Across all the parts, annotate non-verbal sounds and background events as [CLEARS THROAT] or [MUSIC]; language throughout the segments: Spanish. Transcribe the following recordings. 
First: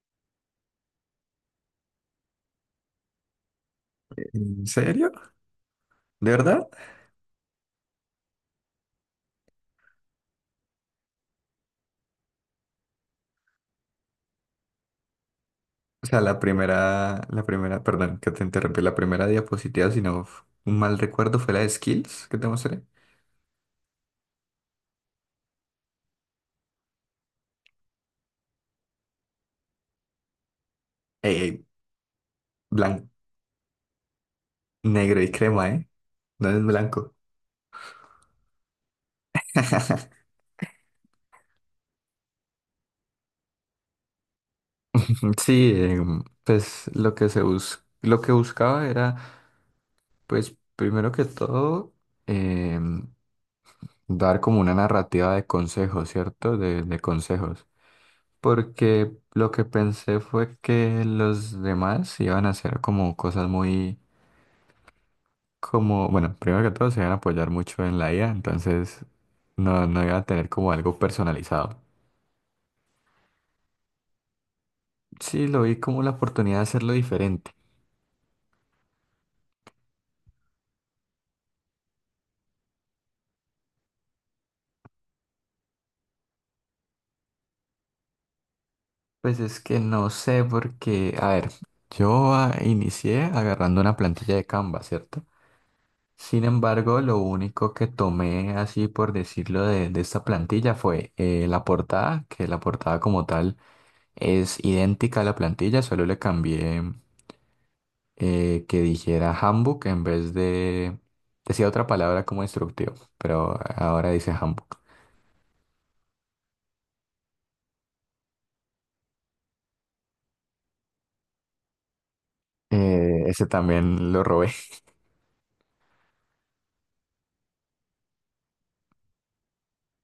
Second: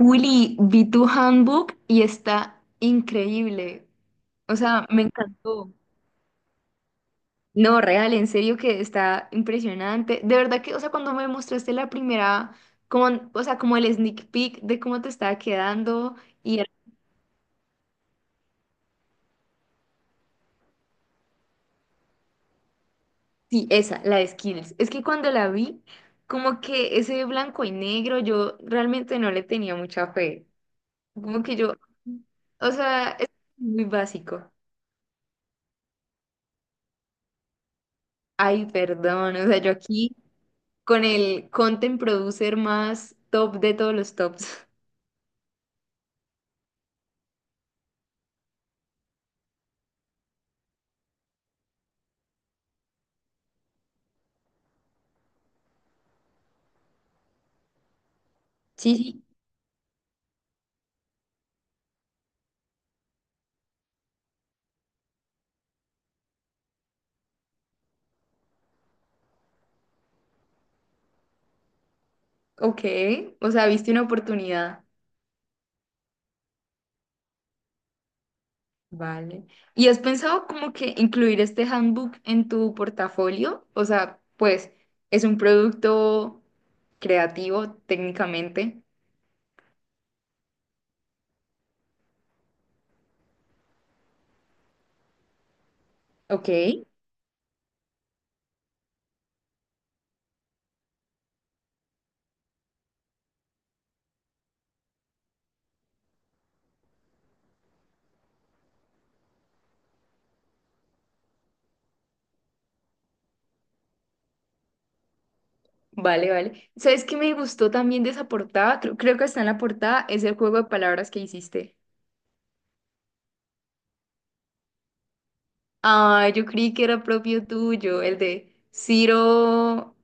Willy, vi tu handbook y está increíble. O ¿En sea, me serio? encantó. ¿De verdad? No, real, en serio que está impresionante. De verdad que, o sea, cuando me mostraste la primera, como, o sea, como el sneak peek de cómo te estaba O quedando sea, la y era- primera, perdón, que te interrumpí, la primera diapositiva, si no un mal recuerdo, fue la de Skills que te mostré. sí, esa, la de Skills. Es que cuando la vi, como que ese blanco y negro, yo realmente no le tenía mucha fe. Como que Eh, yo, o Blanco, sea, es muy básico. negro y crema, ¿eh? No es blanco. Ay, perdón, o sea, yo aquí [LAUGHS] con el content producer más top de todos los tops. [LAUGHS] Sí, pues lo que lo que buscaba era, pues primero que todo, em, dar como una narrativa de consejos, ¿cierto? De consejos. Sí, Porque sí. lo que pensé fue que los demás iban a hacer como cosas muy, como, bueno, primero que todo se iban a apoyar mucho en la IA, entonces no iba a tener como algo personalizado. Ok, o sea, viste una oportunidad. Sí, lo vi como la oportunidad de hacerlo diferente. Vale. ¿Y has pensado como que incluir este handbook en tu portafolio? O sea, pues es un producto creativo técnicamente. Pues es que no sé porque, a ver, yo inicié agarrando una plantilla de Canva, ¿cierto? Sin Ok. embargo, lo único que tomé así por decirlo de esta plantilla fue la portada, que la portada como tal es idéntica a la plantilla, solo le cambié que dijera handbook en vez de... Decía otra palabra como instructivo, pero ahora dice handbook. Vale, vale. ¿Sabes qué me gustó también de esa portada? Creo que está en la portada, es el juego de palabras que hiciste. Ese también lo robé. [LAUGHS] Ah, yo creí que era propio tuyo, el de Ciro.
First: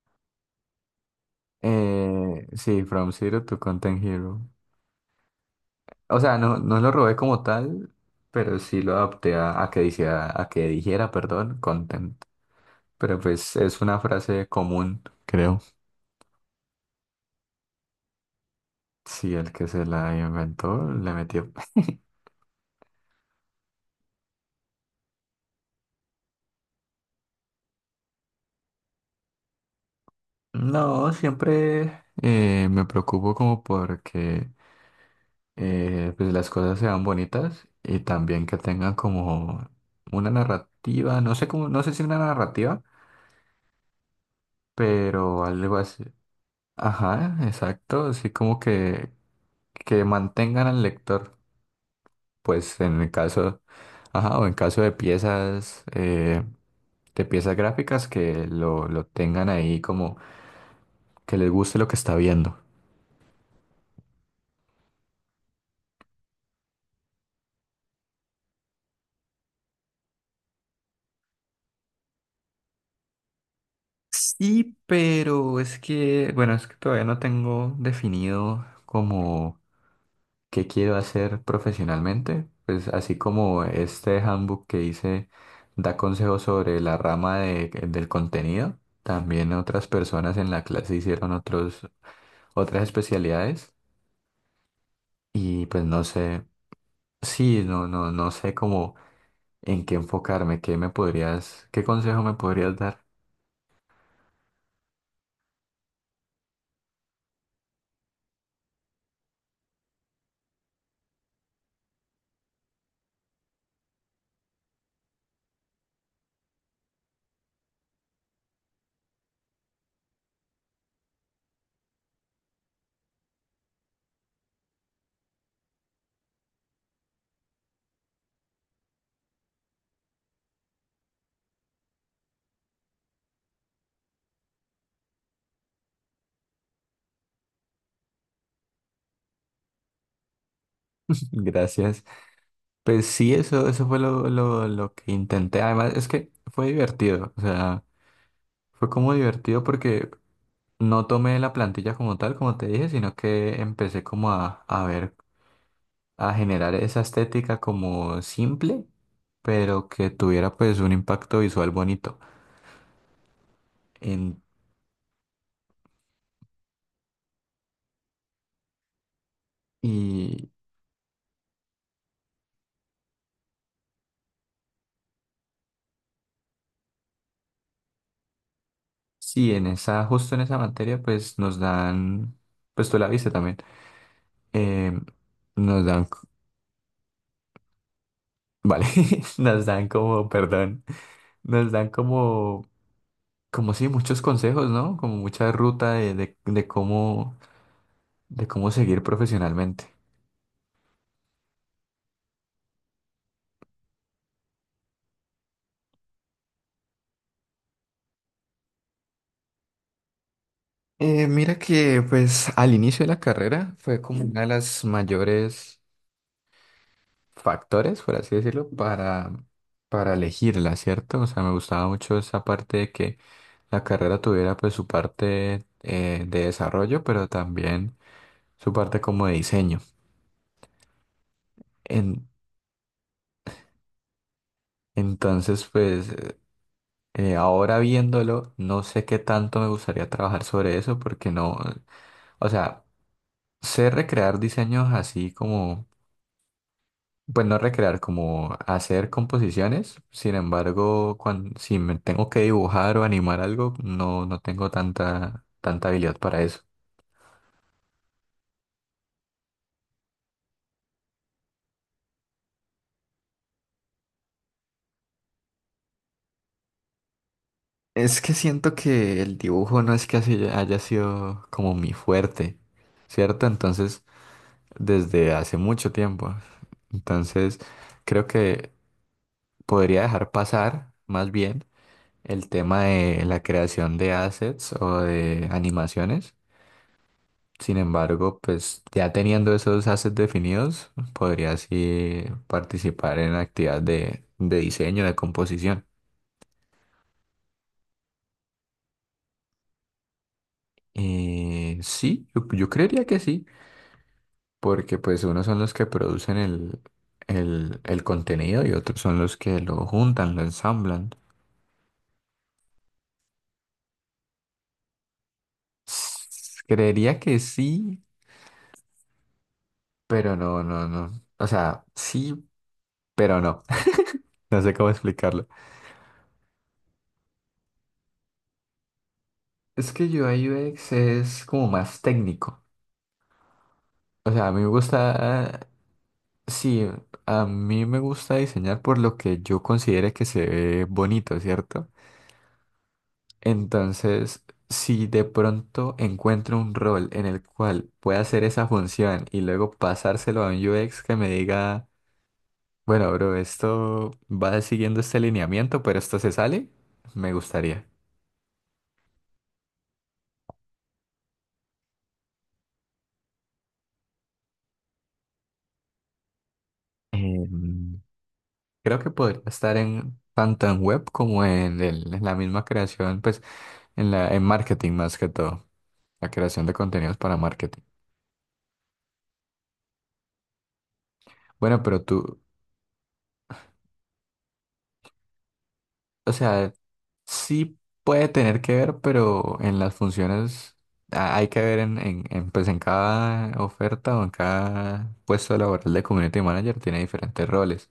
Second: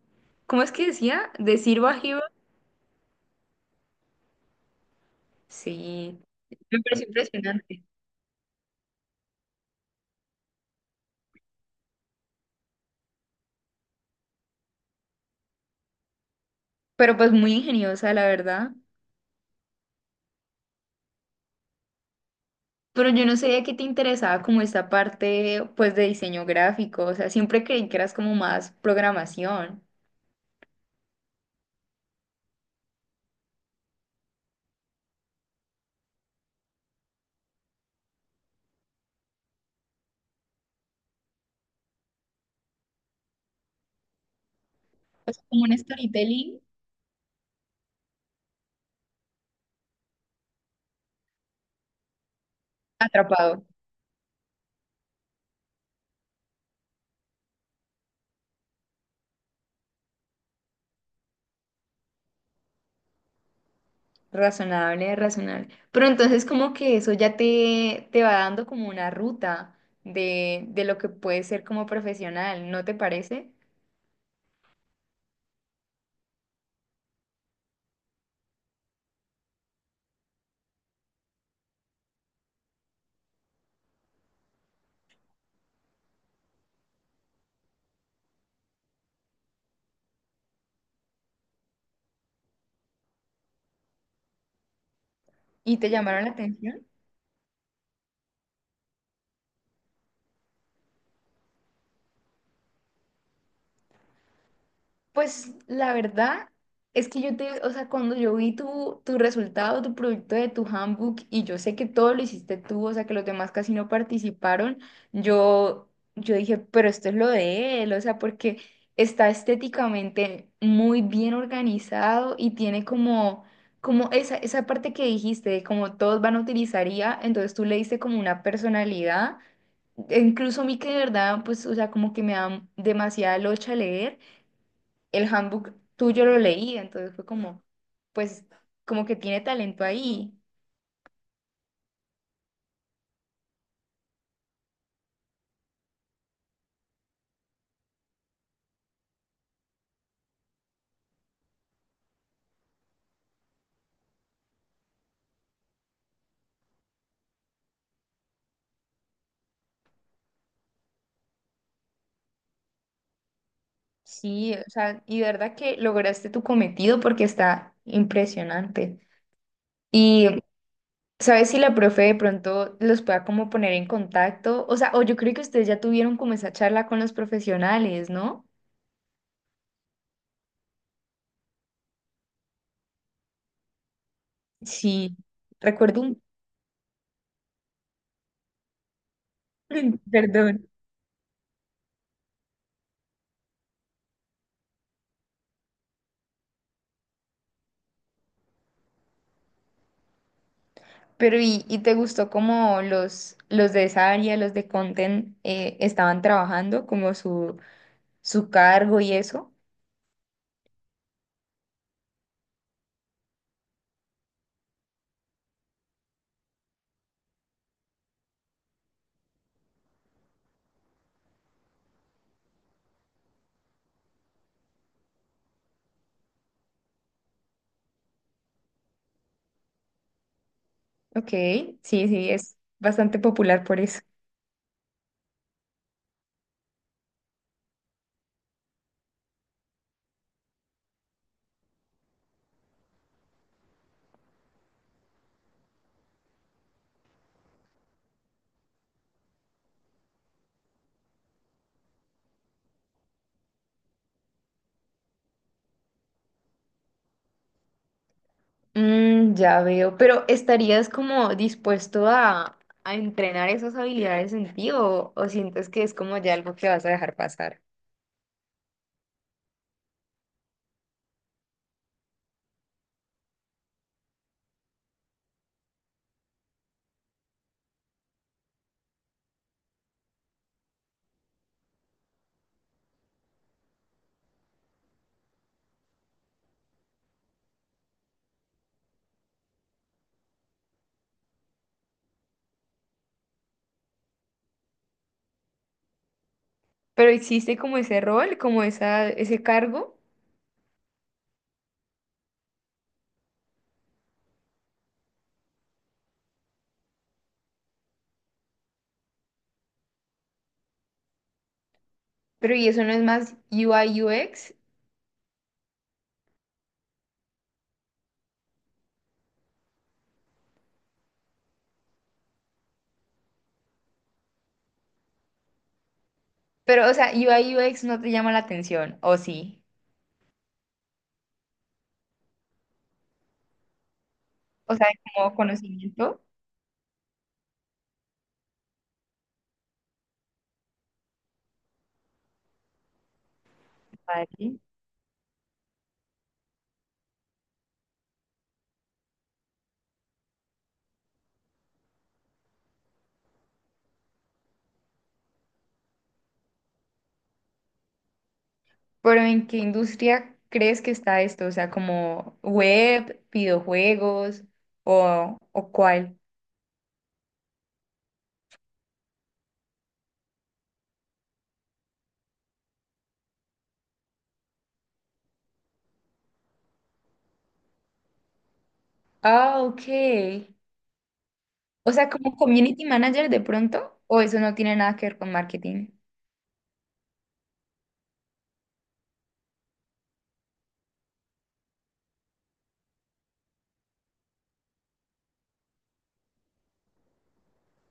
¿Cómo es que decía? ¿De Ciro a Hero? Sí, From Zero to Content Hero. Sí, O sea, no me lo pareció robé como impresionante. tal, pero sí lo adapté a que dijera, content. Pero pues es una frase común, creo. Pero pues muy ingeniosa, la verdad. Sí, el que se la inventó le metió. [LAUGHS] Pero yo no sabía que te interesaba como esta parte pues de diseño gráfico. O sea, siempre creí que eras como más programación. No, siempre me preocupo como porque pues las cosas sean bonitas y también que tengan como una narrativa, no sé cómo, no sé si una narrativa, O pero sea, como algo un así. storytelling Ajá, exacto, así como que mantengan al lector, pues en el caso, atrapado. ajá, o en caso de piezas gráficas que lo tengan ahí como que les guste lo que está viendo. Razonable, razonable. Pero entonces como que eso ya te va dando como una ruta de lo que puedes ser como profesional, ¿no te parece? Sí, pero es que, bueno, es que todavía no tengo definido como qué quiero hacer profesionalmente. Pues así como este handbook que hice da consejos sobre la del contenido, también otras personas en la clase hicieron otros, otras especialidades y ¿Y pues te no llamaron la sé, atención? sí, no sé cómo en qué enfocarme, qué me podrías, qué consejo me podrías dar. Pues la verdad es que yo te, o sea, cuando yo vi tu, resultado, tu proyecto de tu handbook, y yo sé que todo lo hiciste tú, o sea, que los demás casi no participaron, yo, yo dije, pero esto es lo de él, o sea, porque está estéticamente muy bien organizado y tiene como esa, esa parte que dijiste, de como todos van a utilizar IA, entonces tú le diste como una personalidad. E incluso a mí que de verdad, pues, o sea, como que me da demasiada locha leer, el handbook tuyo lo leí, entonces fue como, pues, como que tiene talento ahí. [LAUGHS] Gracias. Pues sí, eso fue lo que intenté. Además, es que fue divertido. O sea, fue como divertido porque no tomé la plantilla como tal, como te dije, sino que empecé como a ver, a generar esa estética como simple, pero que tuviera pues un impacto visual bonito. En, Sí, o sea, y de verdad que lograste tu cometido porque está impresionante. Y y sabes si la profe de pronto los pueda como poner en contacto, o sea, o yo creo que ustedes ya tuvieron como esa charla con los profesionales, ¿no? sí, en esa, justo en esa materia, pues nos dan, pues tú la viste también. em, Sí, Nos recuerdo dan, un, [LAUGHS] vale, [LAUGHS] nos dan [CLEARS THROAT] como, [LAUGHS] perdón. perdón. Nos dan como, como sí, muchos consejos, ¿no? Como mucha ruta de cómo seguir profesionalmente. Pero y te gustó cómo los de esa área, los de content, estaban trabajando, como su cargo y eso. Mira que pues al inicio de la carrera fue como una de las mayores factores, por así decirlo, para elegirla, ¿cierto? O sea, me gustaba mucho esa parte de que la carrera tuviera pues su parte de desarrollo, pero también su parte como de diseño. Ok, sí, En- sí, es bastante popular por eso. entonces, pues ahora viéndolo, no sé qué tanto me gustaría trabajar sobre eso porque no, o sea, sé recrear diseños así como, pues no recrear, como hacer composiciones, sin embargo, cuando si me tengo que dibujar o animar algo, no tengo tanta habilidad para eso. Mm, ya veo, pero ¿estarías como dispuesto a entrenar esas habilidades en ti o sientes que es como ya algo que vas a dejar pasar? Es que siento que el dibujo no es que así haya sido como mi fuerte, ¿cierto? Entonces, desde hace mucho tiempo. Entonces, creo que podría dejar pasar más bien el tema de la creación de assets o de animaciones. Sin embargo, pues ya teniendo esos assets definidos, podría así participar en actividades de diseño, de composición. Pero existe como ese rol, como esa, ese cargo, Sí, yo creería que sí, porque pues unos son los que producen el contenido y otros son los que lo juntan, lo ensamblan. pero y eso no es más UI UX, S- Creería que sí, pero no. O sea, sí pero no, [LAUGHS] no sé cómo explicarlo. pero o sea, UI UX no te llama la atención, ¿o sí? Es que UI UX es como más técnico. O sea, a mí me O sea, como gusta, conocimiento. sí, a mí me gusta diseñar por lo que yo considere que se ve bonito, ¿cierto? Entonces, Vale. si de pronto encuentro un rol en el cual pueda hacer esa función y luego pasárselo a un UX que me diga, bueno, bro, esto va siguiendo este lineamiento, pero esto se sale, me gustaría. Pero ¿en qué industria crees que está esto? O sea, como web, videojuegos o cuál. Em, Creo que podría estar en tanto en web como en, en la misma creación, pues en la en marketing más que todo, la creación de contenidos para marketing. Ah, ok. Bueno, O pero sea, como tú, community manager de pronto, o eso no tiene nada que ver con marketing. o sea, sí puede tener que ver, pero en las funciones hay que ver pues en cada oferta o en cada puesto laboral de community manager tiene diferentes roles.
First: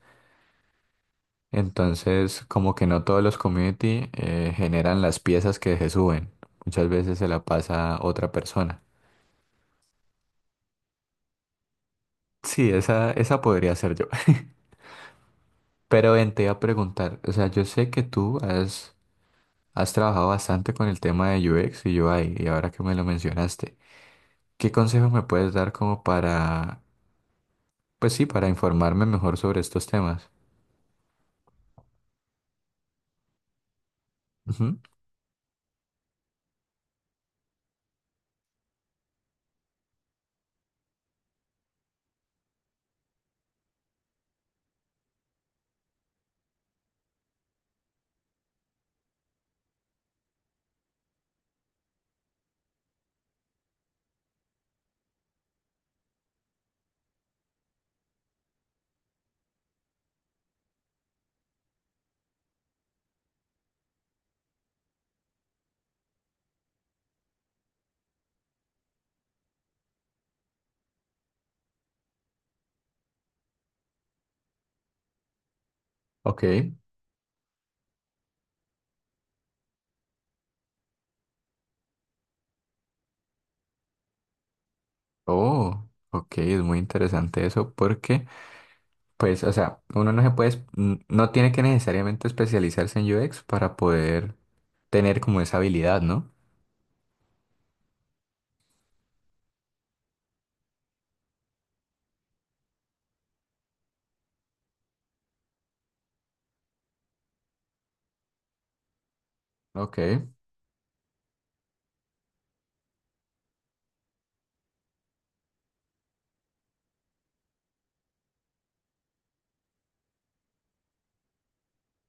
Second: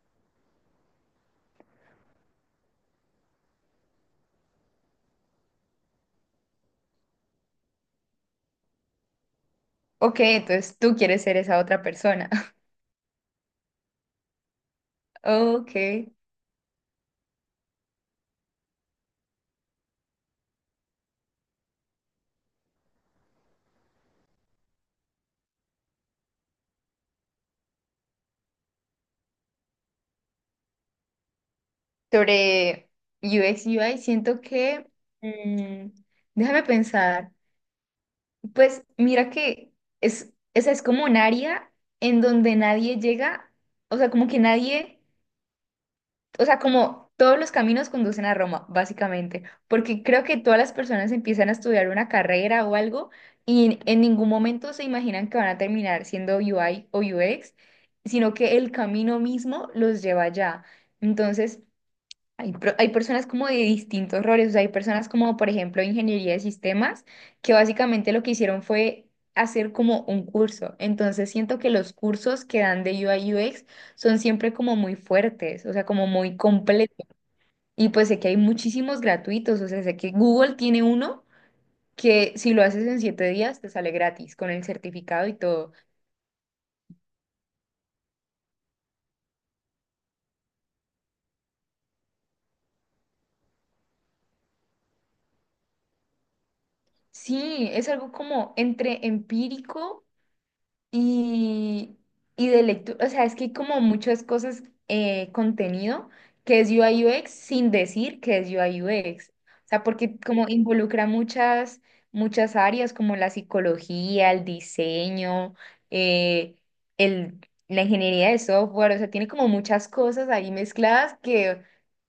Entonces, como que no todos los community generan las piezas que se suben. Muchas veces se la pasa otra persona. Ok, entonces tú quieres ser esa otra persona. [LAUGHS] Sí, esa podría ser yo. Ok. [LAUGHS] Pero ven, te iba a preguntar, o sea, yo sé que tú has trabajado bastante con el tema de UX y UI, y ahora que me lo mencionaste, ¿qué consejos me puedes dar como para, pues sí, para informarme mejor sobre estos temas? Sobre U X U I siento Ujú, que, mm, déjame pensar, pues mira que esa es como un área en donde nadie llega, o sea, como que nadie, o sea, como todos los caminos conducen a Roma, básicamente, porque creo que todas las personas empiezan a estudiar una carrera o algo y en ningún momento se imaginan que van a terminar siendo UI o UX, sino que el camino mismo los lleva allá. Entonces, hay personas como de distintos roles, o sea, hay personas como, por ejemplo, ingeniería de sistemas, que básicamente lo que hicieron fue hacer como un curso. Entonces siento que los cursos que dan de UI UX son siempre como muy fuertes, o sea, como muy ok, completos. Y pues sé que hay muchísimos gratuitos, o sea, sé que Google tiene uno que si lo haces en 7 días te sale gratis con el certificado y todo. oh, ok, es muy interesante eso porque, pues, o sea, uno no se puede, no tiene que necesariamente especializarse en UX para poder tener como esa habilidad, ¿no? Sí, es algo como entre empírico Y, y de lectura. O sea, es que hay como muchas cosas, contenido que es U I U X, sin decir que es U I U X. O sea, Ok. porque como involucra muchas, muchas áreas como la psicología, el diseño, eh, el, la ingeniería de software, o sea, tiene como muchas cosas ahí mezcladas que,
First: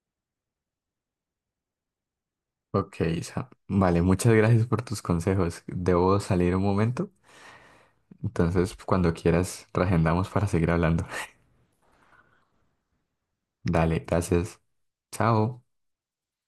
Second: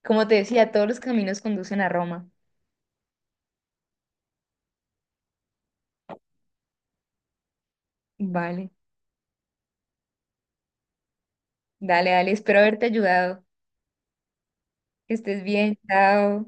como te decía, todos los caminos conducen a Roma. Ok, Isa. Vale, muchas gracias por tus consejos. Debo salir un momento, Vale. entonces cuando quieras, reagendamos para seguir hablando. [LAUGHS] Dale, dale, espero haberte ayudado. Dale, gracias. Que estés Chao. bien, chao.